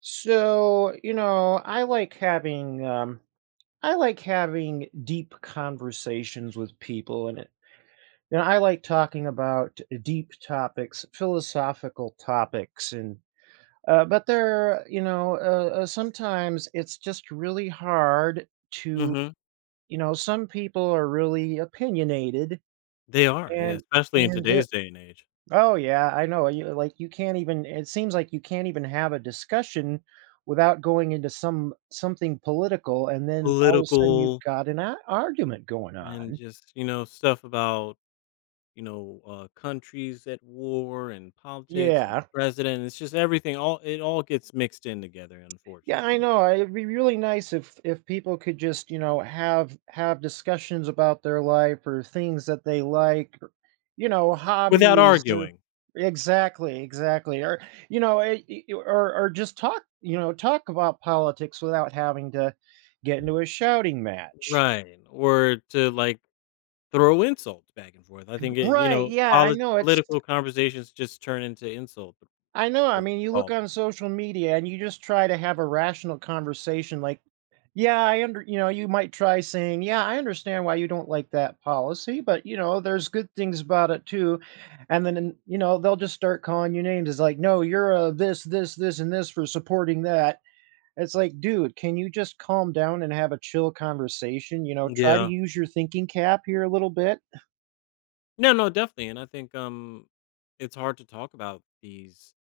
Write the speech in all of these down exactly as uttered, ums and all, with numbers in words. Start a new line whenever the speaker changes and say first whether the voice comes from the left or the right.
right: So, you know, I like having um I like having deep conversations with people and it you know, I like talking about deep topics, philosophical topics and uh, but there, you know, uh, uh, sometimes it's just really hard to,
left: Mhm.
right: you know, some people are really opinionated
left: They are, yeah,
right: and
left: especially in
right: and uh,
left: today's day and age.
right: Oh yeah, I know. You like you can't even it seems like you can't even have a discussion without going into some something political and then all of a sudden you've
left: Political
right: got an a argument going
left: and
right: on.
left: just, you know, stuff about, you know, uh, countries at war and politics and
right: Yeah.
left: president. It's just everything all it all gets mixed in together,
right: Yeah,
left: unfortunately,
right: I know. I It'd be really nice if if people could just, you know, have have discussions about their life or things that they like, or, you know,
left: without
right: hobbies. Or,
left: arguing.
right: exactly, exactly. Or you know, eh, eh, eh, or or just talk, you know, talk about politics without having to get into a shouting match.
left: Right. Or to, like, throw insults back and forth. I think it you
right: Right.
left: know,
right: Yeah, I
left: poli
right: know. It's
left: political conversations just turn into insult
right: I know, I
left: get
right: mean, you look
left: falling.
right: on social media and you just try to have a rational conversation like, yeah, I under you know, you might try saying, yeah, I understand why you don't like that policy, but you know, there's good things about it too. And then, you know, they'll just start calling you names. It's like, no, you're a this, this, this, and this for supporting that. It's like, dude, can you just calm down and have a chill conversation? You know, try to
left: Yeah.
right: use your thinking cap here a little bit.
left: No, no, definitely, and I think, um, it's hard to talk about these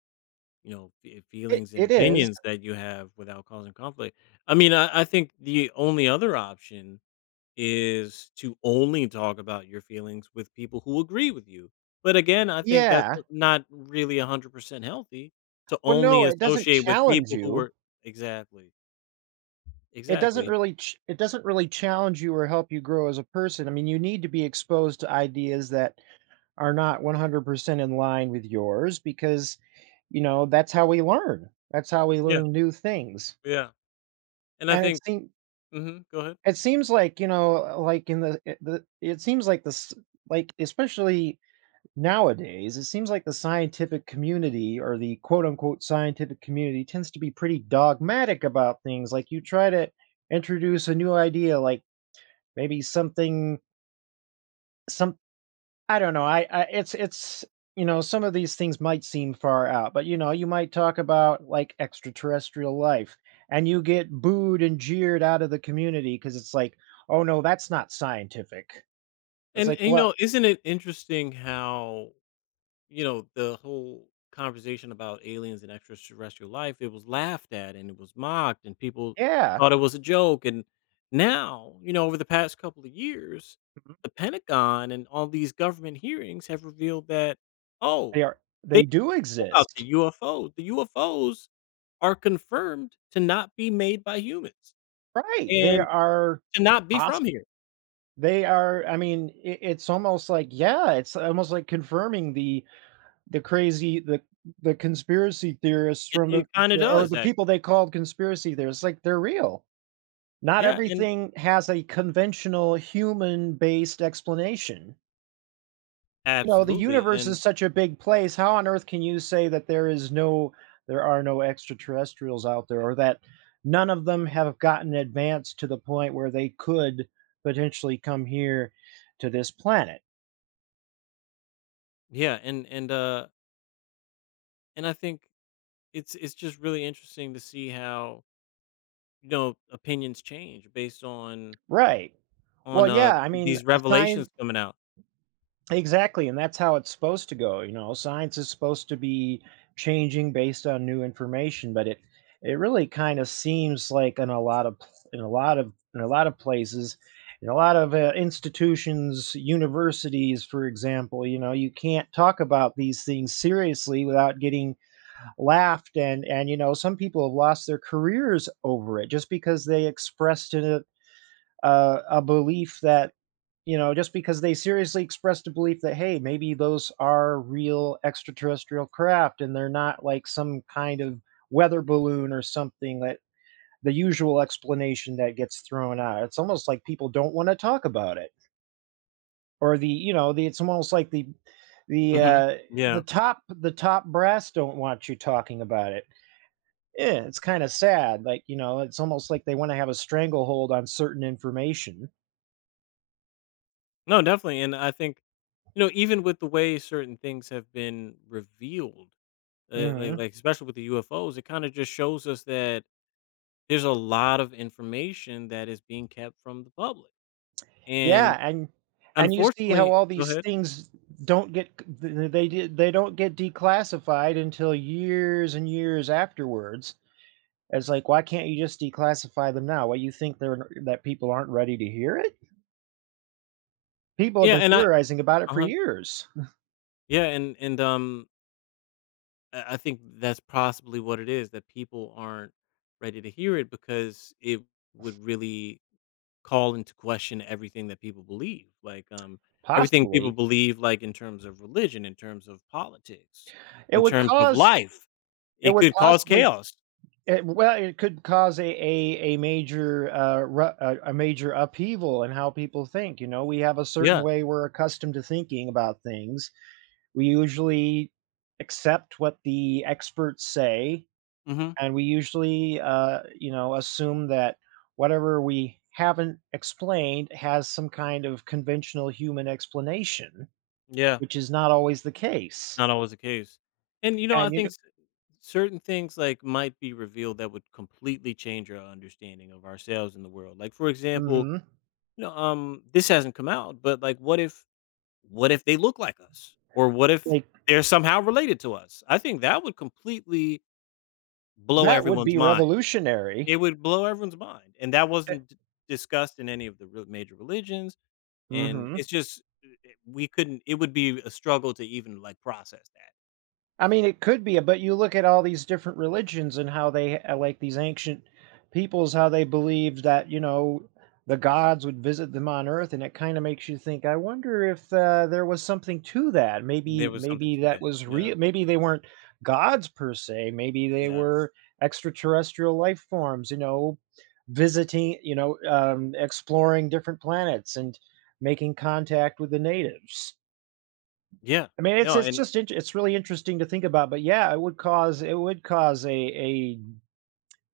left: you know, fe eh,
right: It,
left: feelings and
right: it is.
left: opinions that you have without causing conflict. I mean, I I think the only other option is to only talk about your feelings with people who agree with you. But again, I think that's
right: Yeah.
left: not really one hundred percent healthy to
right: Well,
left: only
right: no, it doesn't
left: associate with
right: challenge
left: people who
right: you.
left: were. Exactly,
right: It doesn't
left: exactly.
right: really ch it doesn't really challenge you or help you grow as a person. I mean, you need to be exposed to ideas that are not one hundred percent in line with yours because, you know, that's how we learn. That's how we
left: Yeah,
right: learn new things.
left: yeah, and I
right: And it
left: think.
right: seems,
left: Mhm, go ahead.
right: it seems like, you know, like in the it the it seems like this like especially nowadays, it seems like the scientific community or the quote unquote scientific community tends to be pretty dogmatic about things. Like you try to introduce a new idea like Maybe something some I don't know, I I it's it's you know, some of these things might seem far out, but, you know, you might talk about, like, extraterrestrial life, and you get booed and jeered out of the community because it's like, "Oh, no, that's not scientific." It's
left: And
right: like,
left: and, you
right: "Well."
left: know, isn't it interesting how, you know, the whole conversation about aliens and extraterrestrial life, it was laughed at and it was mocked and people
right: Yeah.
left: thought it was a joke. And now, you know, over the past couple of years,
right: Mhm.
left: the Pentagon and all these government hearings have revealed that,
right: They
left: oh,
right: are
left: they
right: they do
left: know about the
right: exist.
left: U F O. The U F Os are confirmed to not be made by humans
right: Right, they
left: and
right: are
left: to not be from
right: possible.
left: here.
right: They are I mean, I it's almost like yeah, it's almost like confirming the the crazy the the conspiracy theorists
left: It,
right: from
left: it
right: the
left: kind of
right: or
left: does,
right: the
left: actually.
right: people they called conspiracy theorists, like, they're real. Not
left: Yeah, and
right: everything has a conventional human-based explanation. You know, the
left: absolutely,
right: universe
left: and
right: is such a big place, how on earth can you say that there is no there are no extraterrestrials out there or that none of them have gotten advanced to the point where they could potentially come here to this planet?
left: yeah, and and uh, and I think it's it's just really interesting to see how, you know, opinions change based on
right: Right. Well,
left: on, uh,
right: yeah, I mean,
left: these
right: a
left: revelations
right: science
left: coming out.
right: exactly, and that's how it's supposed to go, you know, science is supposed to be changing based on new information, but it it really kinda seems like in a lot of pl in a lot of in a lot of places, in a lot of, uh, institutions, universities, for example, you know, you can't talk about these things seriously without getting laughed and and, you know, some people have lost their careers over it just because they expressed in a, uh, a belief that you know, just because they seriously expressed a belief that, hey, maybe those are real extraterrestrial craft and they're not like some kind of weather balloon or something that the usual explanation that gets thrown out. It's almost like people don't want to talk about it. Or the, you know, the It's almost like the the
left: Mhm.
right: uh the
left: Yeah.
right: top the top brass don't want you talking about it. Yeah, it's kind of sad. Like, you know, it's almost like they want to have a stranglehold on certain information.
left: No, definitely, and I think, you know, even with the way certain things have been revealed, uh, like
right: Mhm.
left: like, especially with the U F Os, it kinda just shows us that there's a lot of information that is being kept from the public, and
right: Yeah, and and you see how
left: unfortunately,
right: all
left: go
right: these
left: ahead.
right: things don't get c th they d they don't get declassified until years and years afterwards. It's like, "Why can't you just declassify them now?" Why you think they're n that people aren't ready to hear it? People have
left: Yeah,
right: been
left: and I
right: theorizing about it for
left: uh
right: years,
left: Yeah, and and, um, I I think that's possibly what it is, that people aren't ready to hear it because it would really call into question everything that people believe, like um, everything people
right: possibly.
left: believe, like in terms of religion, in terms of politics,
right: It
left: in
right: would
left: terms of
right: cause
left: life.
right: it
left: It
right: would
left: could cause
right: Possibly
left: chaos.
right: it well, it could cause a a a major, uh, ru a a major upheaval in how people think, you know? We have a certain
left: Yeah.
right: way we're accustomed to thinking about things. We usually accept what the experts say,
left: Hmm.
right: and we usually, uh, you know, assume that whatever we haven't explained has some kind of conventional human explanation,
left: Yeah.
right: which is not always the case.
left: Not always the case. And you know, I
right: And you know,
left: think s- certain things like might be revealed that would completely change our understanding of ourselves in the world. Like, for example,
right: mhm,
left: you know, um, this hasn't come out, but like, what if. What if they look like us? Or what if
right: like
left: they're somehow related to us? I think that would completely blow
right: that would
left: everyone's
right: be
left: mind.
right: revolutionary.
left: It would blow everyone's mind, and that
right: Eh,
left: wasn't d discussed in any of the real major religions, and
right: mhm.
left: it's just, eh eh we couldn't it would be a struggle to even, like, process that, I
right: I
left: think.
right: mean, it could be, but you look at all these different religions and how they uh, like these ancient peoples, how they believed that you know the gods would visit them on Earth, and it kind of makes you think. I wonder if uh, there was something to that.
left: There
right: Maybe,
left: was something
right: maybe
left: to
right: that
left: that.
right: was
left: Yeah,
right: real. Maybe they weren't gods per se. Maybe they
left: yeah.
right: were extraterrestrial life forms. You know, visiting. You know, um, exploring different planets and making contact with the natives.
left: Yeah.
right: I mean, it's
left: No,
right: it's
left: and
right: just int it's really interesting to think about, but yeah, it would cause it would cause a a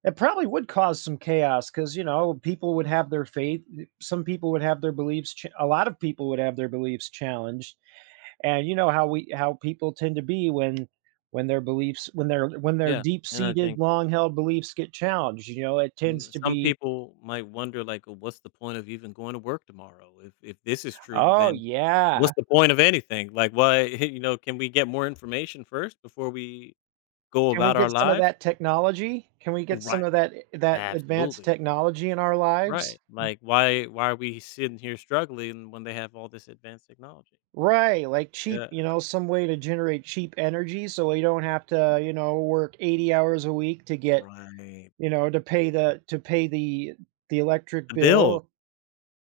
right: it probably would cause some chaos because you know, people would have their faith some people would have their beliefs ch a lot of people would have their beliefs challenged, and you know how we how people tend to be when when their beliefs when their when their
left: yeah, and I
right: deep-seated,
left: think.
right: long-held beliefs get challenged, you know, it
left: Mm,
right: tends to
left: some
right: be,
left: people might wonder, like, "Oh, what's the point of even going to work tomorrow? If if this is true,
right: "Oh,
left: then what's
right: yeah.
left: the point of anything? Like, why, you know, can we get more information first before we go
right: Can we
left: about our
right: get some of
left: lives?"
right: that technology? Can we get some
left: Right.
right: of that that advanced
left: Absolutely.
right: technology in our lives?"
left: Right. Like, why why are we sitting here struggling when they have all this advanced technology?
right: Right, like cheap,
left: Yeah.
right: you know, some way to generate cheap energy so we don't have to, you know, work eighty hours a week to get,
left: Right.
right: you know, to pay the to pay the the electric
left: The bill,
right: bill.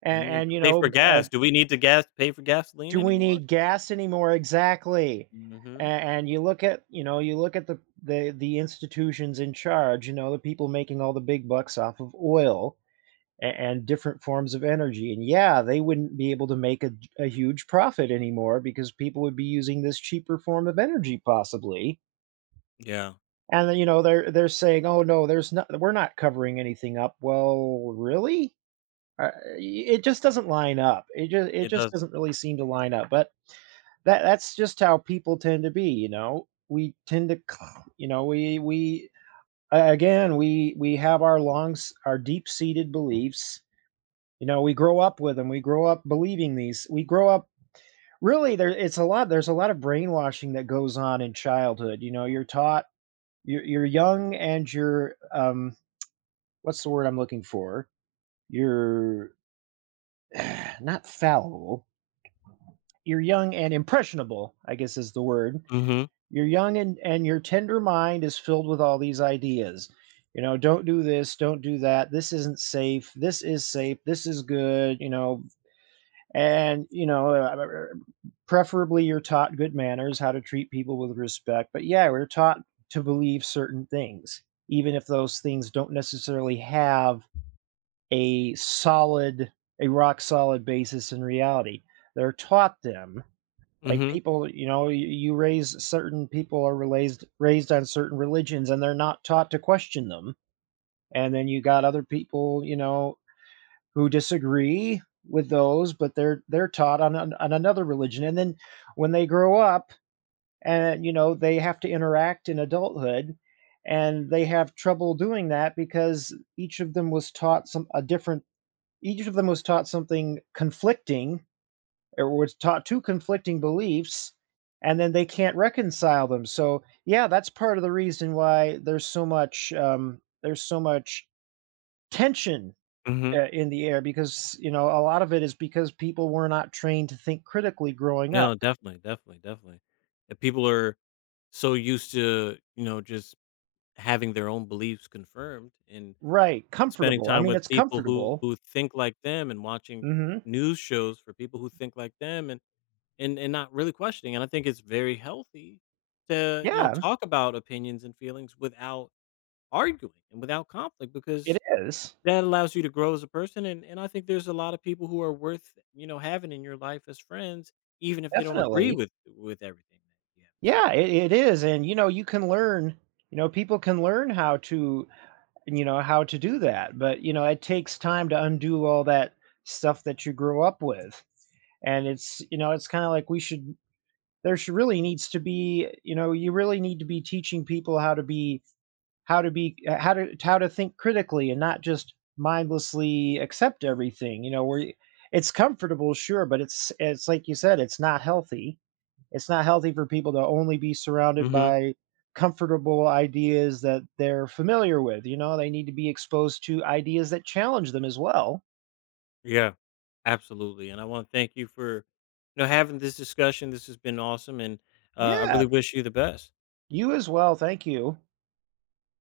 right: And,
left: and you know,
right: and
left: to
right: you
left: pay for
right: know, uh,
left: gas. Do we need to gas pay for gasoline
right: do we
left: anymore?
right: need gas anymore? Exactly.
left: Mhm.
right: And, and you look at, you know, you look at the the the institutions in charge, you know, the people making all the big bucks off of oil a- and different forms of energy. And yeah, they wouldn't be able to make a a huge profit anymore because people would be using this cheaper form of energy possibly.
left: Yeah.
right: And then, you know they're they're saying, "Oh no, there's not we're not covering anything up." Well, really? Uh, it just doesn't line up. It just it
left: It
right: just
left: doesn't.
right: doesn't really seem to line up. But that that's just how people tend to be, you know. We tend to c- you know, we we a- again, we we have our longs, our deep-seated beliefs you know, we grow up with them. We grow up believing these. We grow up really there it's a lot there's a lot of brainwashing that goes on in childhood. You know, you're taught you're, you're young and you're um what's the word I'm looking for? You're not fallible. You're young and impressionable, I guess is the word.
left: Mhm.
right: You're young and and your tender mind is filled with all these ideas. You know, don't do this, don't do that. This isn't safe. This is safe. This is good. You know, and you know uh, preferably you're taught good manners how to treat people with respect but yeah we're taught to believe certain things even if those things don't necessarily have a solid a rock solid basis in reality they're taught them like
left: Mhm.
right: people you know you, you raise certain people are raised raised on certain religions and they're not taught to question them and then you got other people you know who disagree with those, but they're they're taught on an- on another religion, and then when they grow up, and you know they have to interact in adulthood, and they have trouble doing that because each of them was taught some a different each of them was taught something conflicting or was taught two conflicting beliefs and then they can't reconcile them so yeah that's part of the reason why there's so much um, there's so much tension
left: Mhm.
right: uh, in the air because, you know, a lot of it is because people were not trained to think critically growing
left: No,
right: up.
left: definitely, definitely, definitely. If people are so used to, you know, just having their own beliefs confirmed and
right: Right,
left: spending
right: comfortable. I
left: time
right: mean,
left: with
right: it's
left: people who,
right: comfortable.
left: who think like them and watching
right: Mhm.
left: news shows for people who think like them, and, and and not really questioning. And I think it's very healthy to, you know,
right: Yeah,
left: talk about opinions and feelings without arguing and without conflict,
right: it
left: because
right: is.
left: that allows you to grow as a person, and and I think there's a lot of people who are worth, you know, having in your life as friends, even if they don't agree
right: Definitely.
left: with with everything that you have
right: Yeah, it it is, and, you know, you can learn you know, people can learn how to you know, how to do that, but, you know, it takes time to undo all that stuff that you grew up with, and it's you know, it's kinda like we should there should really needs to be you know, you really need to be teaching people how to be how to be uh, how to how to think critically and not just mindlessly accept everything you know where y- it's comfortable sure but it's it's like you said it's not healthy it's not healthy for people to only be
left: to say.
right: surrounded
left: Mhm.
right: by comfortable ideas that they're familiar with you know they need to be exposed to ideas that challenge them as well
left: Yeah. Absolutely, and I wanna thank you for, you know, having this discussion. This has been awesome, and, uh, I
right: yeah
left: really wish you the best.
right: you as well thank you.